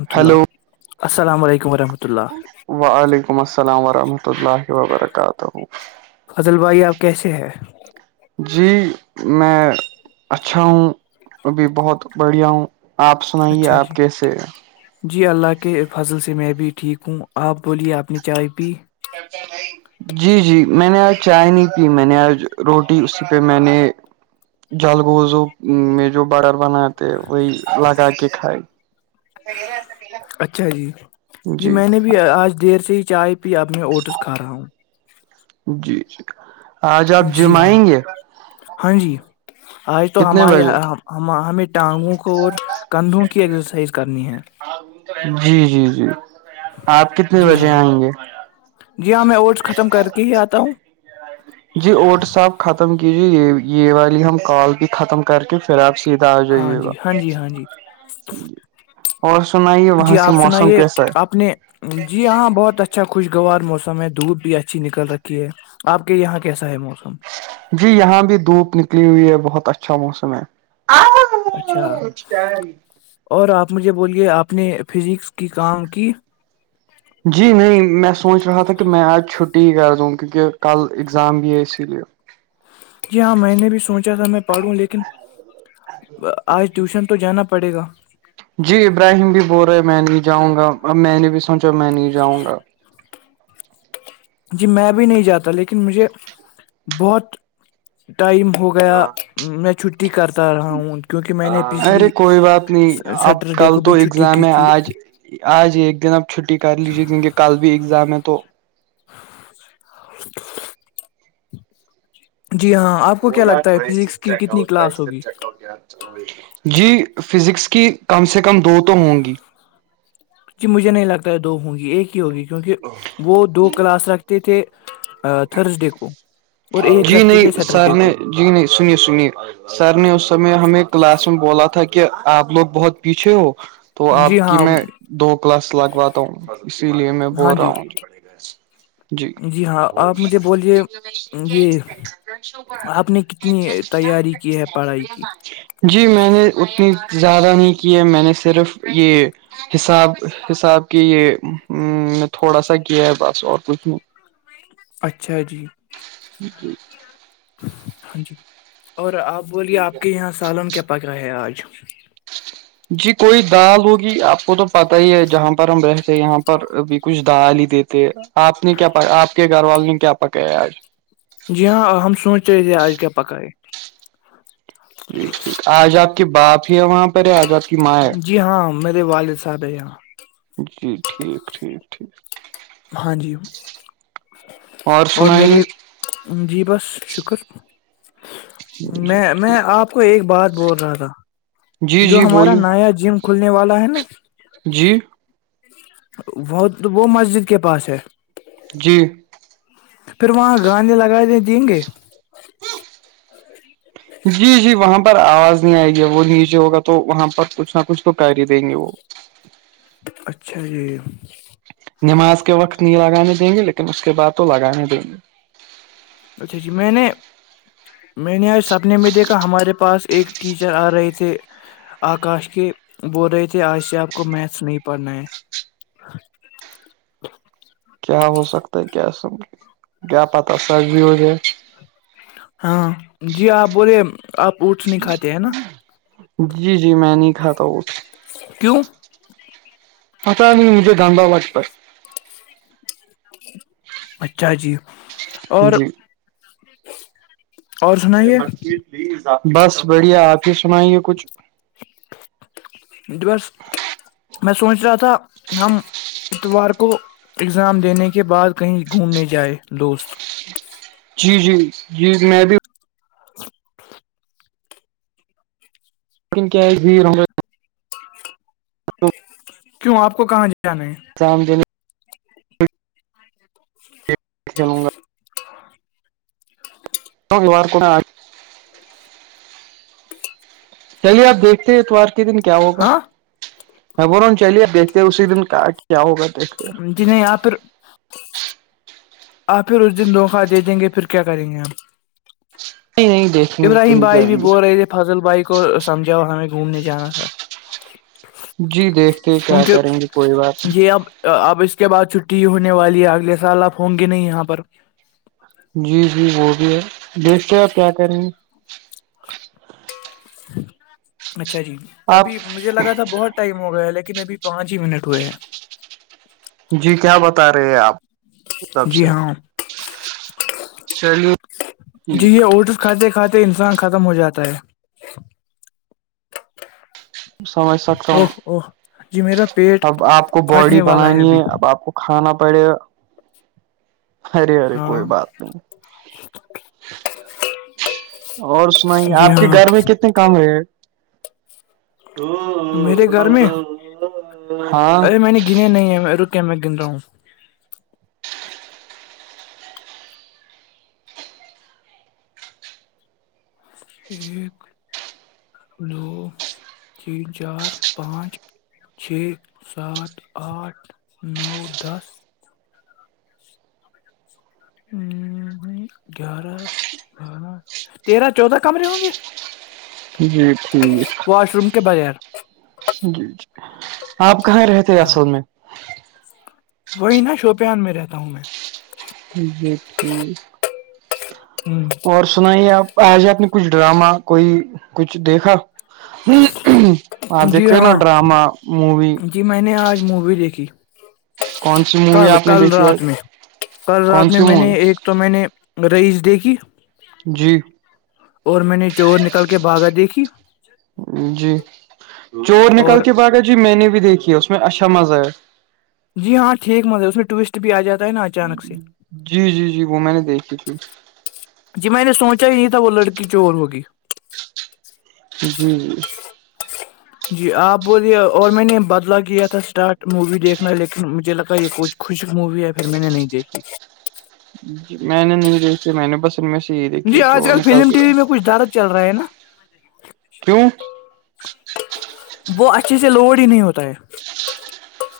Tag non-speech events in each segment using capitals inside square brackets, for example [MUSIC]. الحمت hello اللہ السلام علیکم ورحمۃ اللہ وعلیکم السلام ورحمۃ اللہ وبرکاتہ فضل بھائی آپ کیسے ہے جی میں اچھا ہوں ابھی بہت بڑھیا ہوں آپ سنائیے اچھا جی آپ کیسے جی اللہ کے فضل سے میں بھی ٹھیک ہوں آپ بولیے آپ نے چائے پی جی جی میں نے آج چائے نہیں پی میں نے آج روٹی اسی پہ میں نے جل گوزو میں جو باڈر بنایا تھا وہی لگا کے کھائی ا گ اچھا جی جی میں نے بھی آج دیر سے ہی چائے پی اب میں اوٹس کھا رہا ہوں جی جی آج آپ جم جی ہاں آئیں گے ہاں جی آج تو ہم کتنے بجے ہمیں ٹانگوں کو اور کندھوں کی ایکسرسائز کرنی ہے جی جی جی آپ کتنے جی بجے ہاں آئیں گے جی ہاں میں اٹس ختم کر کے ہی آتا ہوں اوٹس آپ ختم کیی جی یہ یہ والی ہم کال بھی ختم کر کے پھر آپ سے ہاں جی ہاں جی ہاں جی اور سنائیے وہاں جی سے آپ موسم سنائیے کیسا ہے آپ نے جی ہاں بہت اچھا خوشگوار موسم ہے دھوپ بھی اچھی نکل رکھی ہے آپ کے یہاں کیسا ہے موسم جی یہاں بھی دھوپ نکلی ہوئی ہے بہت اچھا موسم ہے اچھا اور آپ آ مجھے بولیے آپ نے فزکس کی کام کی جی نہیں میں سوچ رہا تھا کہ میں آج چھٹی کر رہا کیونکہ کل ایگزام بھی ہے اسی لیے جی ہاں میں نے بھی سوچا تھا میں پڑھوں لیکن آج ٹیوشن تو جانا پڑے گا جی ابراہیم بھی بول رہے میں نہیں جاؤں گا اب میں نے بھی سوچا میں نہیں جاؤں گا جی میں بھی نہیں جاتا لیکن مجھے بہت ٹائم ہو گیا میں چھٹی کرتا رہا ہوں کیونکہ میں نے پچھلی ارے کوئی بات نہیں اب سیٹرڈے کل کو تو بھی چھٹی کی ایگزام ہے تھی آج آج ایک دن آپ چھٹی کر لیجیے کیونکہ کل بھی ایگزام ہے تو [UNINTELLIGIBLE] آپ کو کیا لگتا ہے یاررف فزکس چ کی کتنی آ کلاس چ ہوگی آ جی فزکس کی کم سے کم دو تو ہوں گی جی مجھے نہیں لگتا ہے دو ہوں گی ایک ہی ہوگی کیونکہ وہ دو کلاس رکھتے تھے تھرسڈے کو اور ایک جی رکھتے تھے نہیں سیٹرڈے سر نے کو جی نہیں سنیے سنیے سر نے اس سمے ہمیں کلاس میں بولا تھا کہ کہ آپ لوگ بہت پیچھے ہو تو جی آپ کی ہاں میں دو کلاس لگواتا ہوں اسی لیے میں ہاں بول رہا جی ہوں جی ہاں آپ مجھے بولیے یہ آپ نے کتنی تیاری کی ہے پڑھائی کی جی میں نے اسنی زیادہ نہیں کی میں نے صرف یہ حساب حساب کے یہ تھوڑا سا کیا ہے بس اور کچھ نہیں اچھا جی جی ہاں جی اور آپ بولیے آپ کے یہاں سالن کیا پکا ہے آج [INAUDIBLE] جی کوئی دال ہوگی آپ کو تو پت ہی ہے جہاں پر ہم رہتے یہاں پر بھی کچھ دال ہی دیتے آپ نے کیا آپ کے گھر وال نے کیا پکا ہے آج جی ہاں ہم سوچ رہ تھے آج کیا پکا ہے جی ٹھیک آج آپ کے باپ وہاں [UNINTELLIGIBLE] پے آزاد کی ماں ہے جی ہاں میرے والد صاحب یہاں جی ٹھیک ٹھیک ٹھیک ہاں جی اور میرے جی بس شکر جی میں میں ٹھیک آپ کو ایک بات بول رہا تھا جی جو جی ہمارا بولیے نایا جم کھلنے والا ہے نا جی وہ وہ مسجد کے پاس ہے جی پھر وہاں گاندے لگا دیں گے جی جی وہاں پر آواز نہیں آئے گی وہ نیچے ہوگا تو وہاں پر کچھ نہ کچھ تو کر ہی دیں گے وہ اچھا جی نماز کے وقت نہیں لگانے دیں گے لیکن اس کے بعد تو لگانے دیں گے اچھا جی میں نے میں نے آ سپنے میں دیکھا ہمارے پاس ایک ٹیچر آ رہے تھے آکاش کے بول رہے تھے آج سے آپ کو میتھس نہیں پڑھنا ہے کیا ہو سکتا ہے کیا سب کیا پتا سچ بھی ہو جائے ہاں جی آپ آپ اوٹس نہیں کھاتے ہیں نا جی جی میں نہیں کھاتا وہ کیوں اچھا ہمیں مجھے گانداؤ لگتا اچھا جی اور اور سنائیے مت کیتلی [UNINTELLIGIBLE] بس بڑھیا آپ ہی سنائیں گے کچھ ج بس میں سوچ رہا تھا ہم اتوار کو اگزام دینے کے بعد کہیں گھومنے جائے دوست جی جی جی میں بھی لیکن کیا ایک بھییر کیوں آپ کو کہاں ج کیا نہیں ایگزام دینے کھیلوں گا تو جار کو [UNINTELLIGIBLE] چلیے آپ دیکھتے اتوار [UNINTELLIGIBLE] کنے دن کیا ہوگا ہاں [UNINTELLIGIBLE] ہ بورا چلیے دیکھتے اسی دن کہ کیا ہوگا دیکھتے جی نہیں یہاں پ [UNINTELLIGIBLE] آپ پھر اس دن دھوخوہ دے دیں گے پھر کیا کریں گے ہم نہیں نہیں دیکھیں گے ابراہیم کہیں بھائی بھی جائیں گے بول رہے تھے فضل بھائی کو سمجھاؤ ہمیں گھومنے جانا تھا جی [UNINTELLIGIBLE] دیکھتے کیا کیونکہ کریں گے کوئی بات یہ اب اب اس کے بعد چھٹی ہوئی [UNINTELLIGIBLE] والی اگلے سال آپ [UNINTELLIGIBLE] ہوں گے نہیں یہاں پر [UNINTELLIGIBLE] جی جی وہ بھی ہے دیکھتے آپ کیا کریں گے [INAUDIBLE] اچھا جی آپ ابھی مجھے لگا تھا بہت ٹائم ہو گیا لیکن [UNINTELLIGIBLE] میںبھی پانچ ہی منٹ ہوئے ہیں [UNINTELLIGIBLE] جی کیا بتا رہے ہیں آپ [UNINTELLIGIBLE] سب سے جی ہاں [UNINTELLIGIBLE] چلیے [UNINTELLIGIBLE] جی یہ اٹس کھاتے کھاتے انسان ختم ہو جاتا ہے [UNINTELLIGIBLE] سمج سکھم اوہ [UNINTELLIGIBLE] اوہ جی میرا پیٹ اب آپ کو باڈی پھٹنے والا بنانی ابھی ہے اب آپ کو کھانا [UNINTELLIGIBLE] پرڑے [UNINTELLIGIBLE] ارے ارے ہاں کوئی بات نہیں اور سنائی جی آپ کے ہاں گھر میں کتنے کام ہے او میرے گھر میں ہاں [UNINTELLIGIBLE] کی میں گنا ہوں ایک دو تین چار پانچ چھ سات آٹھ نو دس ہ گیارہ بارہ تیرہ چودہ کمرے ہوں گے جی ٹھیک واش روم کے بغیر جی جی آپ کہاں رہ تھے ایاصل میں وہی نا شوپیان میں رہتا ہوں میں جیٹ ہم، اور سنائیے آپ ای جے آپ نے کچھ ڈراما کوئی کچھ دیکھا آ جی دیکھو نا ہاں ڈراما مووی جی میں نے آج مووی دیکھی کون سی مووی کل آپ نے کل دیکھی ہے رات میں کل کون رات میں سی میں مووی نے ایک تو میں نے رئیس دیگی جی اور میں نے چور نکل کے بھاگا دیکھی جی چور اور نکال کے باغا جی میں نے بھی دیکھھی اس میں اچھا مزہ آیا جی ہاں ٹھیک مندر ہے اس میں ٹورسٹ بھی آ جاتا ہے نا اچانک سے جی جی جی وہ میں نے دیکھیھی تھی بچا ہی نہیں تھا وہ لڑکی چور ہوگی جی جی آپ بلیے اور میں نے بدلا کیا تھا اسٹارٹ مووی دیکھنا لیکن مجھے لگا یہ کچھ خوشک مووی ہے پھر میں نے نہیں دیکھی ج میں نے نہیں دیکھی میں نے بس ان میں سے یہی جی دیکھی آج چور کل نکال فلم ٹی د وی میں کچھ درد چل رہا ہے نا کیوں وہ اچھے سے لوڈ ہی نہیں ہوتا ہے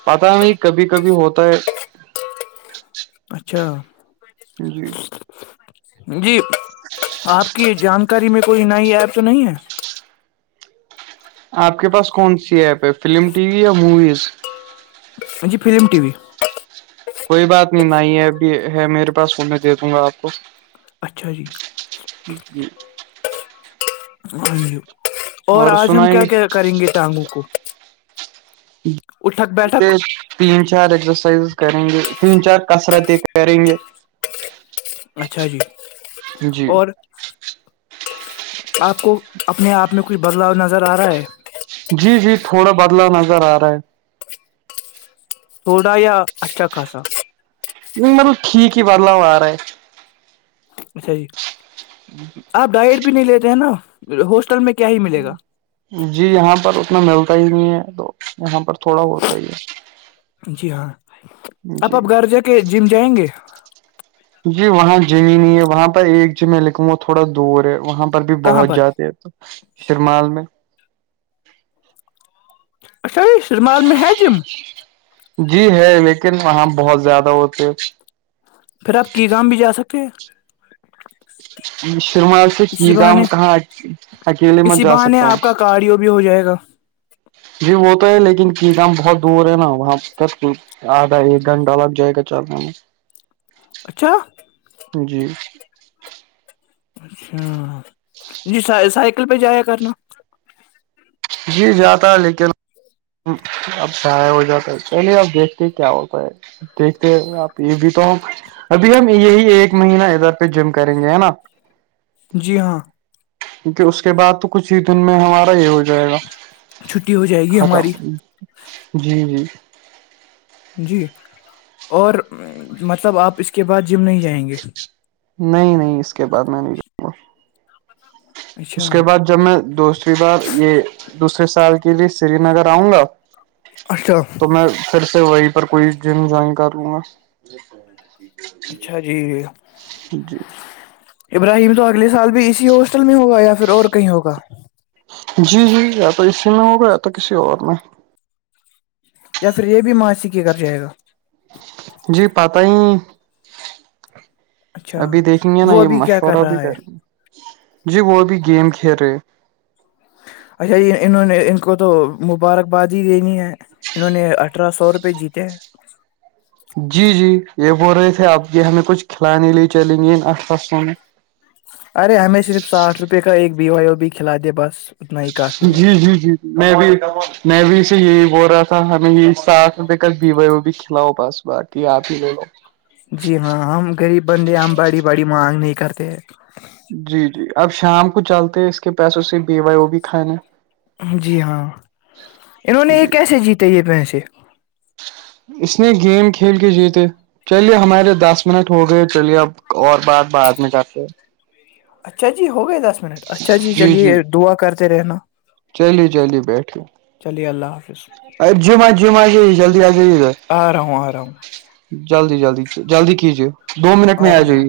پتا ہے نہیں کبھی کبھی ہوتا ہے اچھا جی جی آپ کی جانکاری میں کوئی نئی ایپ تو نہیں ہے آپ کے پاس کون سی ایپ ہے فلم ٹی وی یا موویز م جی فلم ٹی وی کوئی بات نہیں ن ہے اب ہے میرے پاس س میں دے دوں گا آپ کو اچھا جی جی اورو اور آج ہم کیا کیا کریں گے ٹانگوں کو اٹھک بیٹھک تین چار ایگزرسائزز کریں گے تین چار کثرت ایک کریں گے اچھا جی جی اور آپ کو اپنے آپ میں کچھ بدلاؤ نظر آ رہا ہے جی جی تھوڑا بدلا نظر آ رہا ہے تھوڑا یا اچھا خاصا کی بدلاؤ آ رہا ہے اچھا آپ ڈائٹ نہیں لیتے ہیں نا ہوسٹل میں کیا ہی ملے گا جی یہاں پر اس میں ملتا ہی نہیں ہے تو یہاں پر تھوڑا ہوتا ہی ہے جی ہاں آپ جی اپ گھر جا کے جم جائیں گے جی وہاں زمین ہے وہاں پرہ ایک میں لکھوں وہ تھوڑا دور ہے وہاں بھی کہاں بہت پر جاتے ہیں تو شرمال میں اچھا یہ شرمال مہاجم جی ہے لیکن وہاں بہت زیادہ ہوتے پھر آپ کی گم بھی جا سکتے شرمال سے اسی کی جام بہانے کہاں اکیلے میں اسی جا بہانے سکتا ہوں آپ کا کارڈیو بھی ہو جائے گا جی وہ تو ہے لیکن کییدام بہت دور ہے نا وہاں پرک آدھا ایک گھنٹہ لگ جائے گا چل رہ جی اچھا السلام علیکم محترم اچھا جی سائیکل پہ جایا کرنا جی جاتا ہے لیکن اب شائ ہو جاتا ہے چلیے اب دیکھتے کیا ہوتا ہے دیکھتے آپ یہ بھی تو ہم ابھی ہم یہی ایک مہین ادھر پہ جم کریں گے ہے نا جی ہاں کیونکہ اس کے بعد تو کچھ ہی دن میں ہمارا یہ ہو جو گا چھٹی ہو جائے گی ہماری ختم جی جی جی اور مطلب آپ اس کے بعد جم نہیں جائیں گے نہیں نہیں اس کے بعد ال اچھا اس کے بعد جب میں دوسری بار یہ دوسرے سال کی کے لیے سری نگر آؤں گا اچھا تو میں پھر سے وہی پر کوئی جم جوائن کر لوں گا اچھا جی جی ابراہیم تو اگل سال بھی اسی ہو میں ہوگا یا پھر اور کہیں ہوگا ک میں ہو گیا تھا کسی اور میں یا پھر یہ بھی ماںسی کی گ جائے گا جی پت ہی اچھا ابھی دیکھیں گے نا وہ یہ ابھی کیا کر مشورہ بھی رہا ہے کریں گے جی وہ بھی گیم کھیل رہے انہوں نے ان کو تو مبارکباد ہی د نہیں ہے انہوں نے اٹھارہ سو روپے جیتے ہیں جی جی یہ بول رہے تھے اب یہ ہمیں کچھ کھلانے لے چلیں گے خصوں میں رپے کا ایک بیوائیو بھی کھلا دے بس اتنا ہی کافی ہے جی جی جی جی میں بھی میں بھی یہی بول رہا تھا ہمیں یہ ساتھ روپے کا بیوے وہ بھی کھلاؤ بس بای آپ ہی لے لو جی ہاں ہم غریب بندے ہم بڑی باڑی مانگ نہیں کرتے ہیں جی جی اب شام کو چلتے اس کے پیسوں سے بیوائے وہ بھی کھائے ن ہیں جی ہاں انہوں نے یہ جی کیسے جیتے یہ پس [INAUDIBLE] اس نے گیم کھیل کے جیتے چلیے ہمارے دس منٹ ہو گئے چلیے اب اور بعد بعد میں جاتے اچھا جی ہو گئے دس منٹ اچھا جی چلیے دعا کرتے سے رہنا چلی چلیے بیٹھے چلیے اللہ حافظ ا جم آ جم آ جائی جلدی آ جائیے آ رہا ہوں آ رہا ہوں جلدی جلدی جلدی کیجیے دو منٹ میں آ رہا ہوں رہا ہوں جائیے